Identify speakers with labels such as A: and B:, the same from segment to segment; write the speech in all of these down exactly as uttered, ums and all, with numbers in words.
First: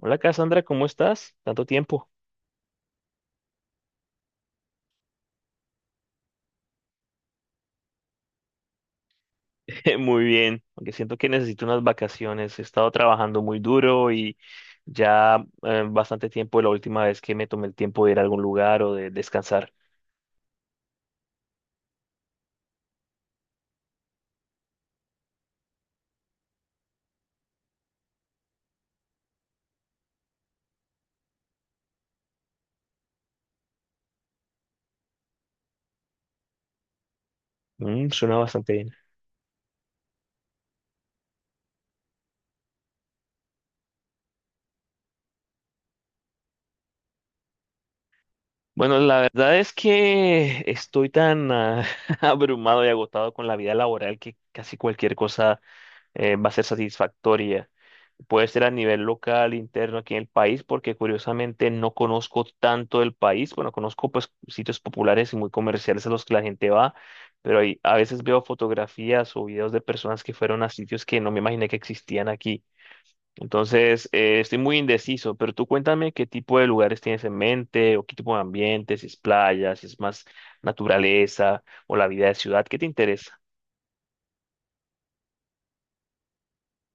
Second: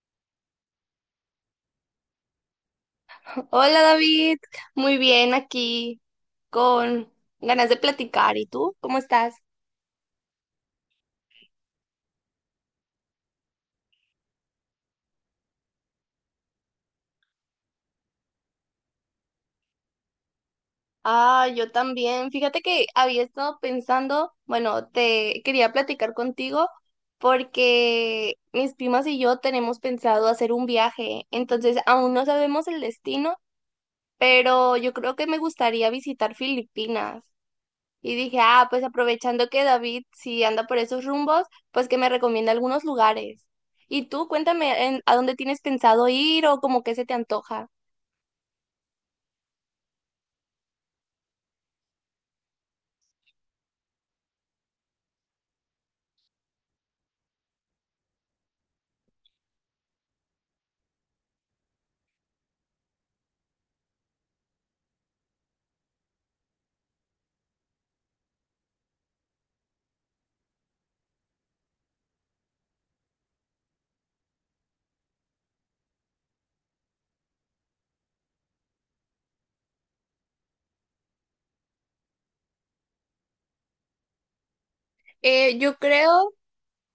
A: Hola Cassandra, ¿cómo estás? Tanto tiempo.
B: Hola David, muy bien aquí con ganas de platicar. ¿Y tú? ¿Cómo estás?
A: Muy bien, aunque siento que necesito unas vacaciones. He estado trabajando muy duro y ya eh, bastante tiempo de la última vez que me tomé el tiempo de ir a algún lugar o de descansar.
B: Ah, yo también. Fíjate que había estado pensando, bueno, te quería platicar contigo porque mis primas y yo tenemos pensado hacer un viaje. Entonces aún no sabemos el destino, pero yo creo que me gustaría visitar Filipinas.
A: Mm,
B: Y
A: suena
B: dije, ah,
A: bastante
B: pues
A: bien.
B: aprovechando que David si anda por esos rumbos, pues que me recomienda algunos lugares. Y tú, cuéntame en- a dónde tienes pensado ir o como que se te antoja.
A: Bueno, la verdad es que estoy tan ah, abrumado y agotado con la vida laboral que casi cualquier cosa eh, va a ser satisfactoria. Puede ser a nivel local, interno, aquí en el país, porque curiosamente no conozco tanto del país. Bueno, conozco pues sitios populares y muy comerciales a los que la gente va, pero ahí a veces veo fotografías o videos de personas que fueron a sitios que no me imaginé que existían aquí. Entonces, eh, estoy muy indeciso, pero tú cuéntame qué tipo de lugares tienes en mente o qué tipo de ambiente, si es playa, si es más naturaleza o la vida de ciudad, ¿qué te interesa?
B: Eh, yo creo,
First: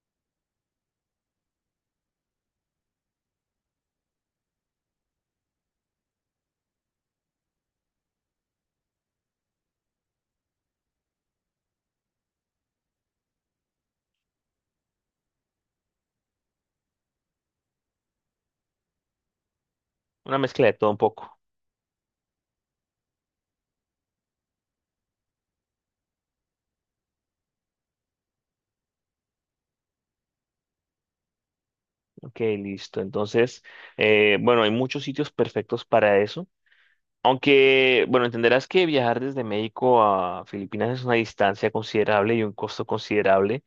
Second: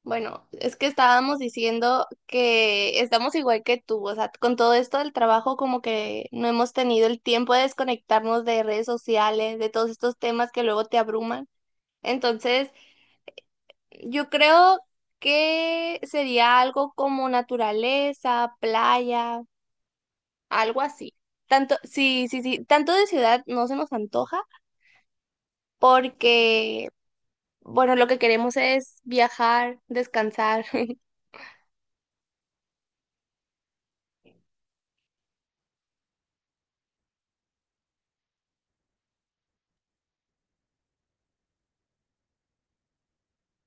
B: bueno, es que estábamos diciendo que estamos igual que tú, o sea, con todo esto del trabajo como que no hemos tenido el tiempo de desconectarnos de redes sociales, de todos estos temas que luego te abruman. Entonces, yo creo que sería algo como naturaleza, playa.
A: Una mezcla de
B: Algo
A: todo un
B: así.
A: poco.
B: Tanto, sí, sí, sí, tanto de ciudad no se nos antoja porque, bueno, lo que queremos es viajar, descansar.
A: Ok, listo. Entonces, eh, bueno, hay muchos sitios perfectos para eso. Aunque, bueno, entenderás que viajar desde México a Filipinas es una distancia considerable y un costo considerable.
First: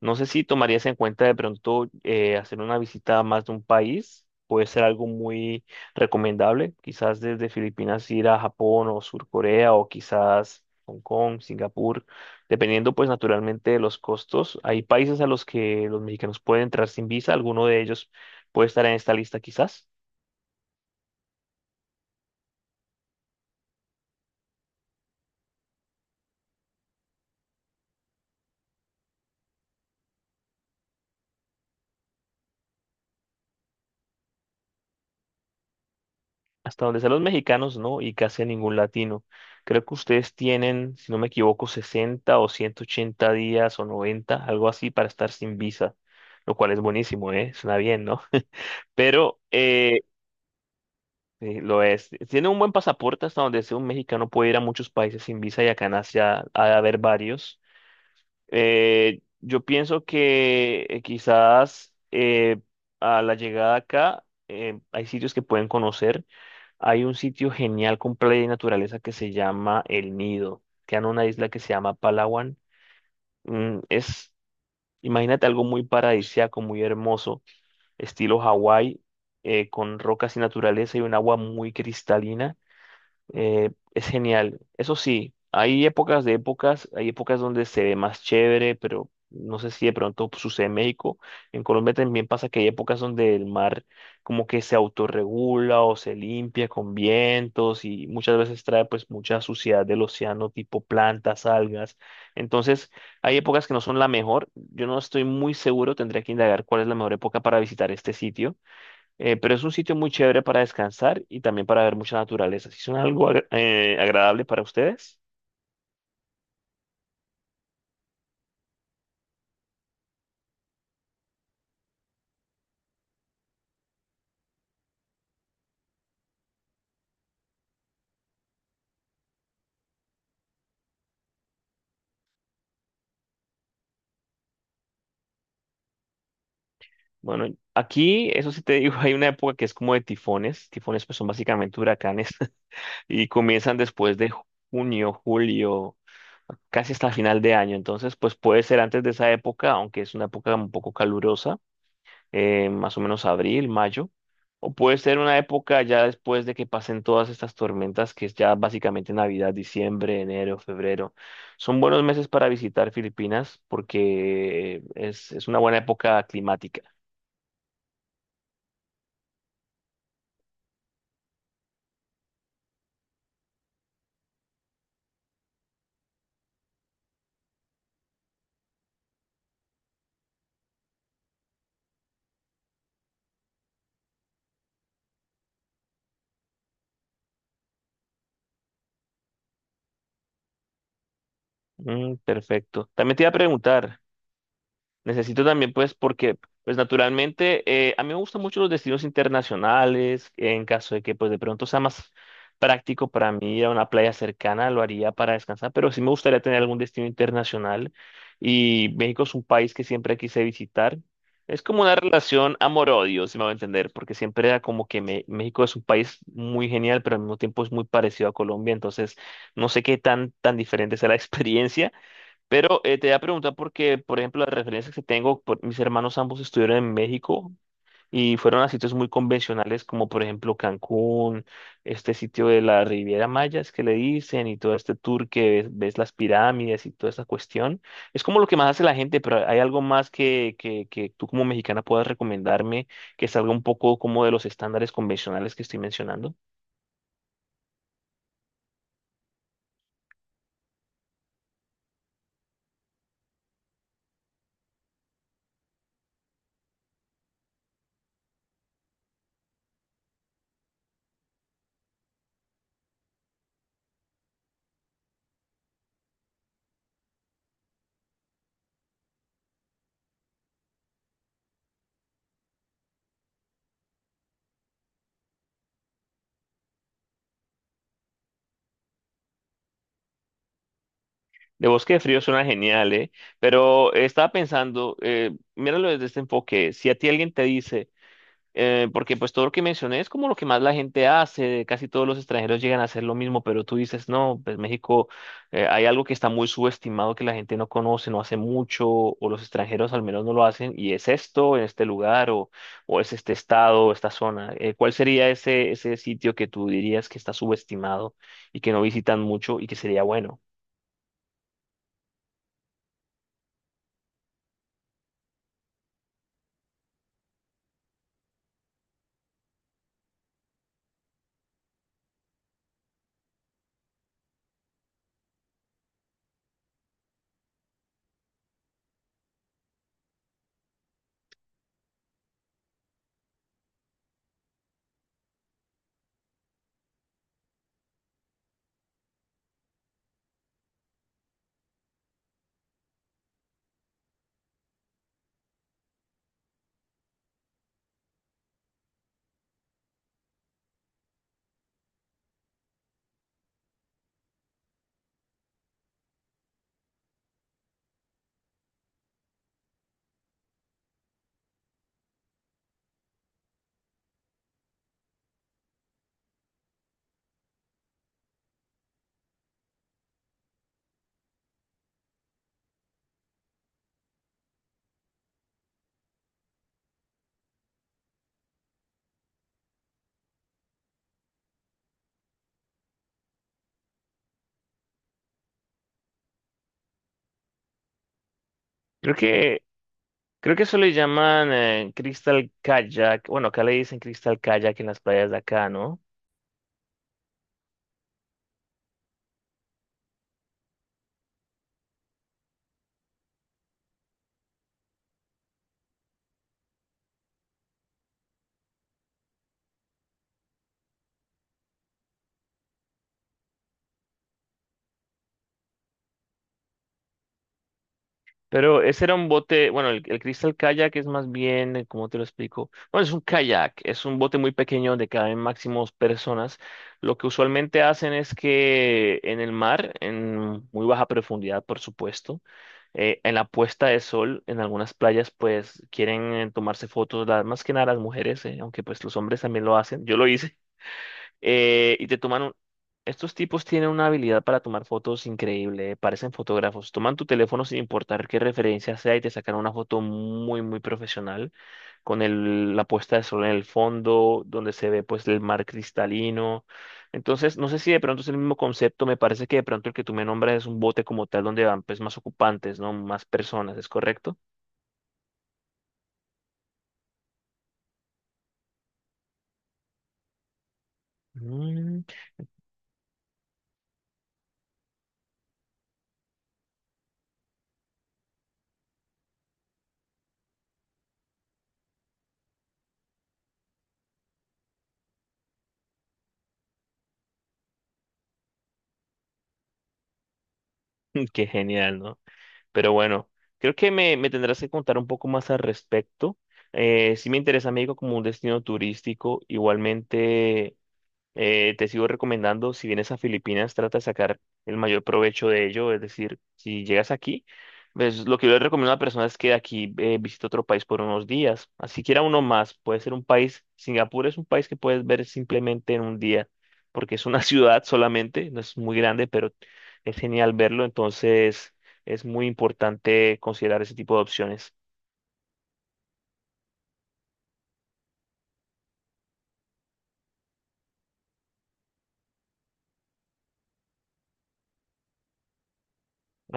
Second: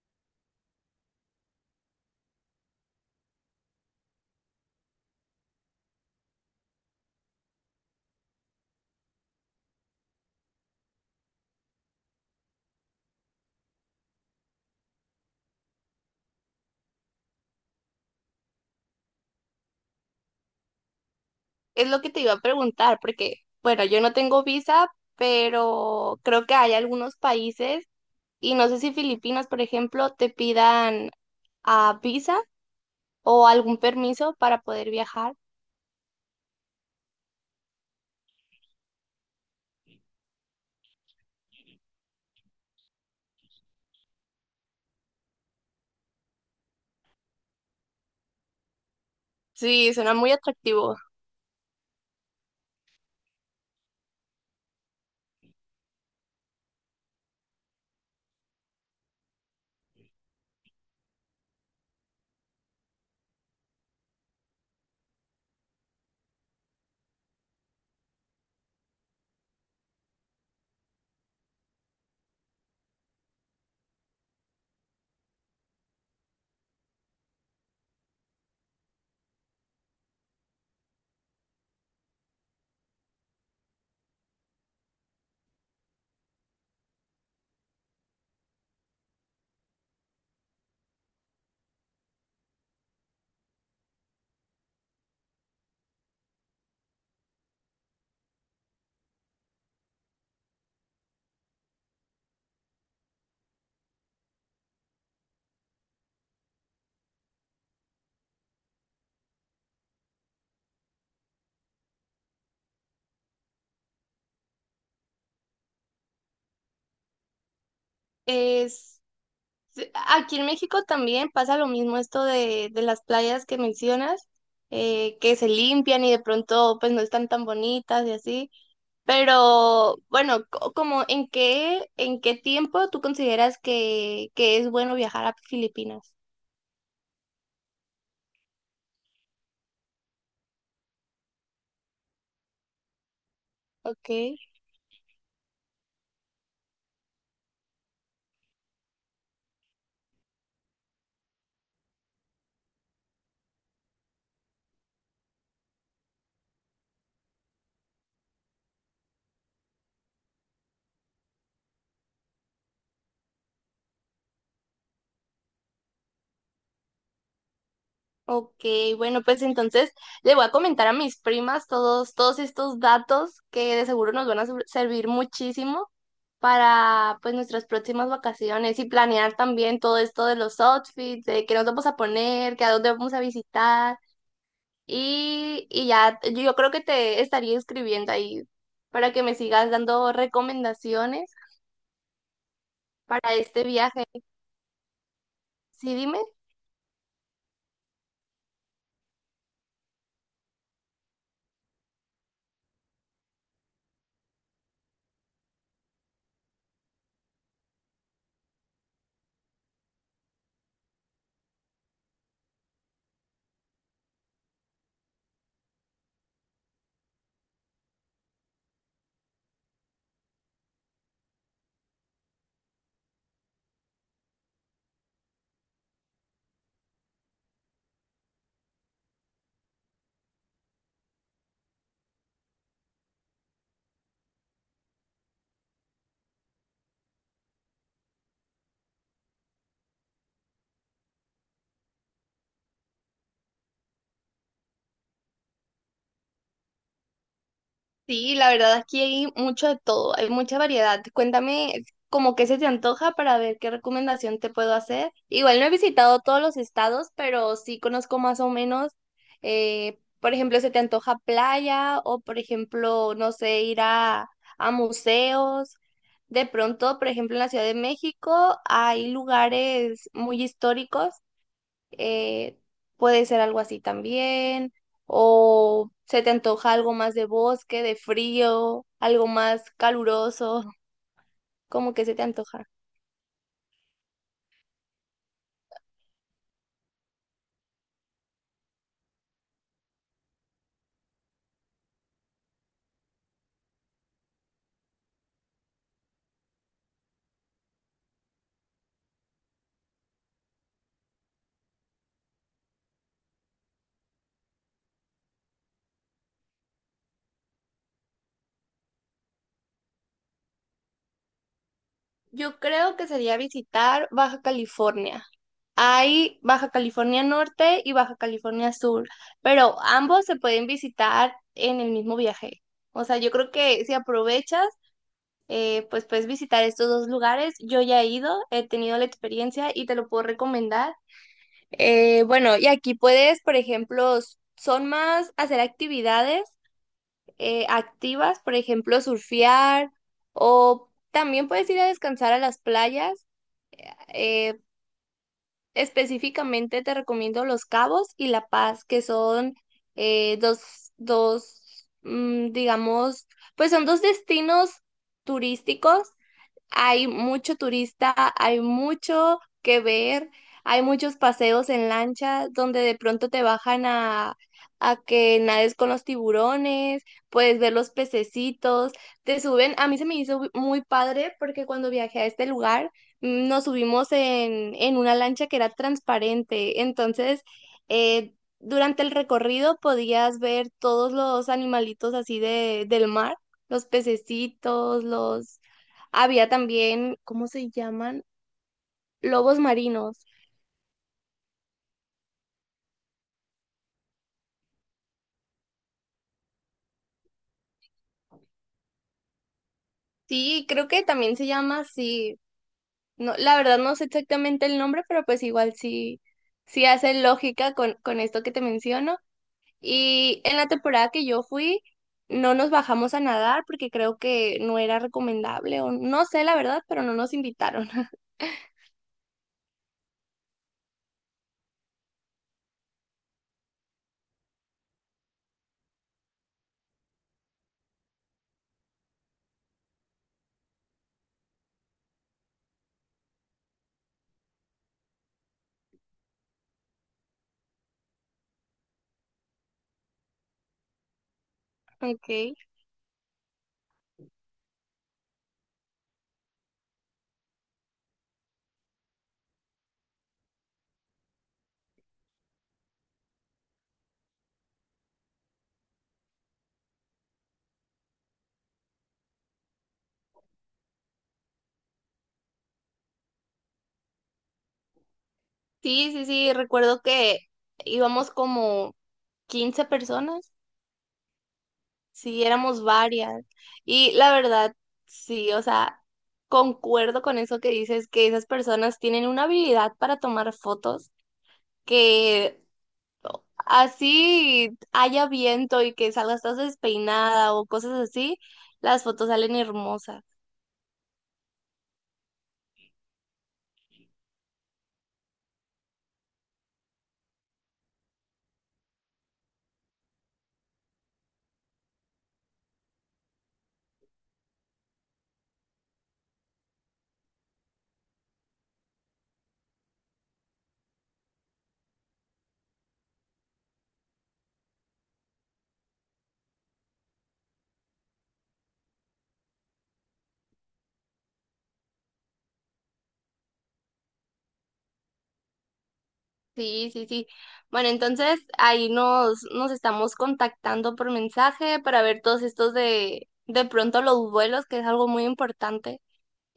A: No sé si tomarías en cuenta de pronto eh, hacer una visita a más de un país. Puede ser algo muy recomendable. Quizás desde Filipinas ir a Japón o Sur Corea o quizás Hong Kong, Singapur, dependiendo pues naturalmente de los costos. Hay países a los que los mexicanos pueden entrar sin visa. Alguno de ellos puede estar en esta lista quizás.
B: Es lo que te iba a preguntar porque, bueno, yo no tengo visa, pero creo que hay algunos países y no sé si Filipinas, por ejemplo, te pidan ah, visa o algún permiso para poder viajar.
A: Hasta donde sean los mexicanos, no, y casi a ningún latino. Creo que ustedes tienen, si no me equivoco, sesenta o ciento ochenta días o noventa, algo así, para estar sin visa, lo cual es buenísimo, ¿eh? Suena bien, ¿no? Pero
B: Sí,
A: eh,
B: suena muy atractivo.
A: sí, lo es. Tienen un buen pasaporte hasta donde sea un mexicano puede ir a muchos países sin visa y acá en Asia ha de haber varios. Eh, yo pienso que eh, quizás eh, a la llegada acá eh, hay sitios que pueden conocer. Hay un sitio genial con playa y naturaleza que se llama El Nido. Queda en una isla que se llama Palawan. Mm, es, imagínate algo muy paradisíaco, muy hermoso, estilo Hawái, eh, con rocas y naturaleza y un agua muy cristalina. Eh, es genial. Eso sí, hay épocas de épocas, hay épocas donde se ve más chévere, pero no sé si de pronto sucede en México. En Colombia también pasa que hay épocas donde el mar como que se autorregula o se limpia con vientos y muchas veces trae pues mucha suciedad del océano, tipo plantas, algas. Entonces, hay épocas que no son la mejor. Yo no estoy muy seguro, tendría que indagar cuál es la mejor época para visitar este sitio, eh, pero es un sitio muy chévere para descansar y también para ver mucha naturaleza. Si son algo agra- eh, agradable para ustedes,
B: Es Sí, aquí en México también pasa lo mismo, esto de, de las playas que mencionas, eh, que se limpian y de pronto pues no están tan bonitas y así. Pero bueno, co- como en qué, ¿en qué tiempo tú consideras que, que es bueno viajar a Filipinas?
A: bueno, aquí, eso sí te digo, hay una época que es como de tifones. Tifones pues son básicamente huracanes y comienzan después de
B: Okay.
A: junio, julio, casi hasta final de año. Entonces, pues puede ser antes de esa época, aunque es una época un poco calurosa. eh, más o menos abril, mayo, o puede ser una época ya después de que pasen todas estas tormentas, que es ya básicamente Navidad, diciembre, enero, febrero. Son buenos meses para visitar Filipinas porque es, es una buena época climática.
B: Ok, bueno, pues entonces le voy a comentar a mis primas todos, todos estos datos que de seguro nos van a ser- servir muchísimo para pues nuestras próximas vacaciones, y planear también todo esto de los outfits, de qué nos vamos a poner, qué a dónde vamos a visitar. Y, y ya yo creo que te estaría escribiendo ahí para que me sigas dando recomendaciones
A: Mm, perfecto. También te iba a
B: para este
A: preguntar.
B: viaje.
A: Necesito también, pues,
B: Sí, dime.
A: porque, pues, naturalmente, eh, a mí me gustan mucho los destinos internacionales. En caso de que, pues, de pronto sea más práctico para mí ir a una playa cercana, lo haría para descansar, pero sí me gustaría tener algún destino internacional. Y México es un país que siempre quise visitar. Es como una relación amor-odio, si me va a entender, porque siempre era como que me- México es un país muy genial, pero al mismo tiempo es muy parecido a Colombia, entonces no sé qué tan, tan diferente sea la experiencia, pero eh, te voy a preguntar porque, por ejemplo, las referencias que tengo, por- mis hermanos ambos estuvieron en México y fueron a sitios muy convencionales como, por ejemplo, Cancún, este sitio de la Riviera Maya, es que le dicen y todo este tour que ves, ves las pirámides y toda esta cuestión. Es como lo que más hace la gente, pero hay algo más que, que, que tú como mexicana puedas recomendarme que salga un poco como de los estándares convencionales que estoy mencionando.
B: Sí, la verdad aquí hay mucho de todo, hay mucha variedad. Cuéntame como qué se te antoja para ver qué recomendación te puedo hacer. Igual no he visitado todos los estados, pero sí conozco más o menos. Eh, por ejemplo, ¿se te antoja playa? O por ejemplo, no sé, ir a, a museos. De pronto, por ejemplo, en la Ciudad de México hay lugares muy históricos, eh, puede ser algo así también. O se te antoja algo más de bosque, de frío, algo más caluroso,
A: De Bosque
B: como
A: de
B: que se
A: Frío
B: te
A: suena
B: antoja.
A: genial, ¿eh? Pero eh, estaba pensando, eh, míralo desde este enfoque, si a ti alguien te dice, eh, porque pues todo lo que mencioné es como lo que más la gente hace, casi todos los extranjeros llegan a hacer lo mismo, pero tú dices, no, pues México, eh, hay algo que está muy subestimado que la gente no conoce, no hace mucho, o los extranjeros al menos no lo hacen, y es esto, en este lugar, o, o es este estado, o esta zona. Eh, ¿cuál sería ese, ese sitio que tú dirías que está subestimado y que no visitan mucho y que sería bueno?
B: Yo creo que sería visitar Baja California. Hay Baja California Norte y Baja California Sur, pero ambos se pueden visitar en el mismo viaje. O sea, yo creo que si aprovechas, eh, pues puedes visitar estos dos lugares. Yo ya he ido, he tenido la experiencia y te lo puedo recomendar. Eh, bueno, y aquí puedes, por ejemplo, s- son más hacer actividades eh, activas, por ejemplo, surfear, o también puedes ir a descansar a las playas. Eh, específicamente te recomiendo Los Cabos y La Paz, que son eh, dos, dos, mm, digamos, pues son dos destinos turísticos. Hay mucho turista, hay mucho que ver, hay muchos paseos en lancha donde de pronto te bajan a, a que nades con los tiburones, puedes ver los pececitos, te suben. A mí se me hizo muy padre porque cuando viajé a este lugar, nos subimos en, en una lancha que era transparente. Entonces, eh, durante el recorrido podías ver todos los animalitos así de, del mar, los pececitos, los... Había también, ¿cómo se llaman?
A: Creo
B: Lobos
A: que
B: marinos.
A: Creo que eso le llaman eh, Crystal Kayak. Bueno, acá le dicen Crystal Kayak en las playas de acá, ¿no?
B: Sí, creo que también se llama así. No, la verdad no sé exactamente el nombre, pero pues igual sí, sí hace lógica con, con esto que te menciono. Y en la temporada que yo fui, no nos bajamos a nadar porque creo que no era recomendable o no sé la verdad, pero no nos invitaron.
A: Pero ese era un bote, bueno, el, el Crystal Kayak es más bien, eh, ¿cómo te lo explico? Bueno, es un kayak, es un bote muy pequeño donde caben máximo dos personas. Lo que usualmente hacen es que en el mar, en muy baja profundidad, por supuesto, eh, en la puesta de sol, en algunas playas, pues quieren eh, tomarse fotos, las, más que nada las mujeres, eh, aunque pues los hombres también lo hacen. Yo lo hice. eh, y te toman un-
B: Okay.
A: Estos tipos tienen una habilidad para tomar fotos increíble, parecen fotógrafos. Toman tu teléfono sin importar qué referencia sea y te sacan una foto muy, muy profesional, con el- la puesta de sol en el fondo, donde se ve pues el mar cristalino. Entonces, no sé si de pronto es el mismo concepto, me parece que de pronto el que tú me nombras es un bote como tal, donde van pues más ocupantes, ¿no? Más personas, ¿es correcto?
B: Sí, sí, sí, recuerdo que íbamos como quince personas,
A: Mm,
B: sí, éramos varias. Y la verdad, sí, o sea, concuerdo con eso que dices, que esas personas tienen una habilidad para tomar fotos que... Así haya viento y que salgas toda despeinada o cosas así, las fotos salen hermosas.
A: qué genial, ¿no? Pero bueno, creo que me, me tendrás que contar un poco más al respecto. Eh, sí me interesa México como un destino turístico. Igualmente, eh, te sigo recomendando, si vienes a Filipinas, trata de sacar el mayor provecho de ello. Es decir, si llegas aquí, pues, lo que yo le recomiendo a la persona es que de aquí eh, visite otro país por unos días. Así quiera uno más, puede ser un país. Singapur es un país que puedes ver simplemente en un día, porque es una ciudad solamente, no es muy grande, pero es genial verlo. Entonces, es muy importante considerar ese tipo de opciones.
B: Sí, sí, sí. Bueno, entonces ahí nos, nos estamos contactando por mensaje para ver todos estos de, de pronto los vuelos, que es algo muy importante.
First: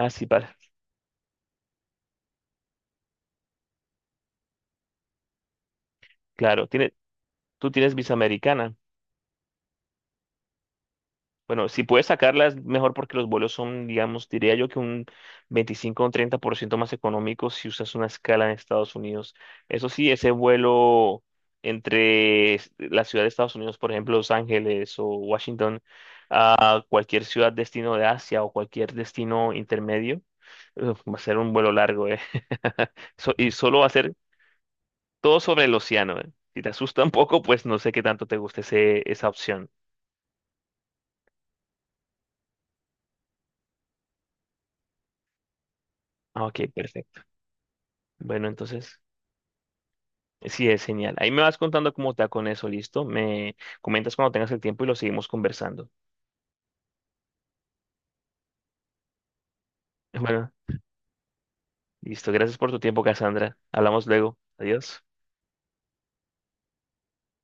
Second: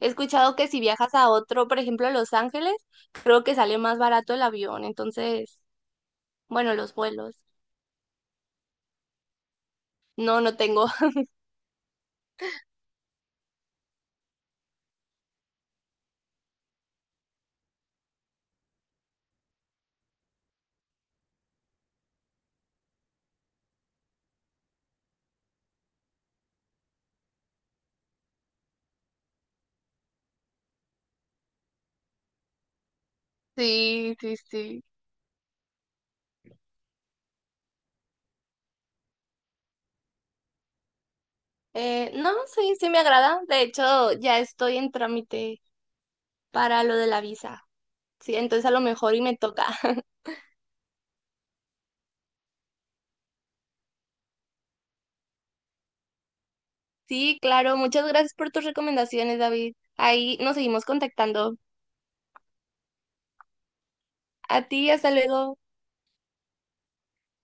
B: He escuchado
A: para,
B: que si viajas a otro, por ejemplo, a Los Ángeles, creo que sale más barato el avión. Entonces,
A: claro,
B: bueno,
A: tiene,
B: los vuelos.
A: Tú tienes visa americana.
B: No, no tengo.
A: Bueno, si puedes sacarlas, mejor porque los vuelos son, digamos, diría yo que un veinticinco o un treinta por ciento más económicos si usas una escala en Estados Unidos. Eso sí, ese vuelo entre es- la ciudad de Estados Unidos, por ejemplo, Los Ángeles o Washington, a cualquier ciudad destino de Asia o cualquier destino intermedio, uf, va a ser un vuelo largo, ¿eh? So- y solo va a ser
B: Sí, sí, sí.
A: todo sobre el océano, ¿eh? Si te asusta un poco, pues no sé qué tanto te guste ese, esa opción.
B: Eh, no, sí, sí me agrada. De hecho, ya estoy en trámite
A: Ah, ok,
B: para lo de la
A: perfecto.
B: visa. Sí,
A: Bueno,
B: entonces a lo
A: entonces.
B: mejor y me toca.
A: Sí, es genial. Ahí me vas contando cómo te va con eso, ¿listo? Me comentas cuando tengas el tiempo y lo seguimos conversando.
B: Sí, claro. Muchas gracias por tus recomendaciones, David. Ahí
A: Bueno,
B: nos seguimos contactando.
A: listo. Gracias por tu tiempo, Cassandra. Hablamos luego.
B: A ti,
A: Adiós.
B: hasta luego.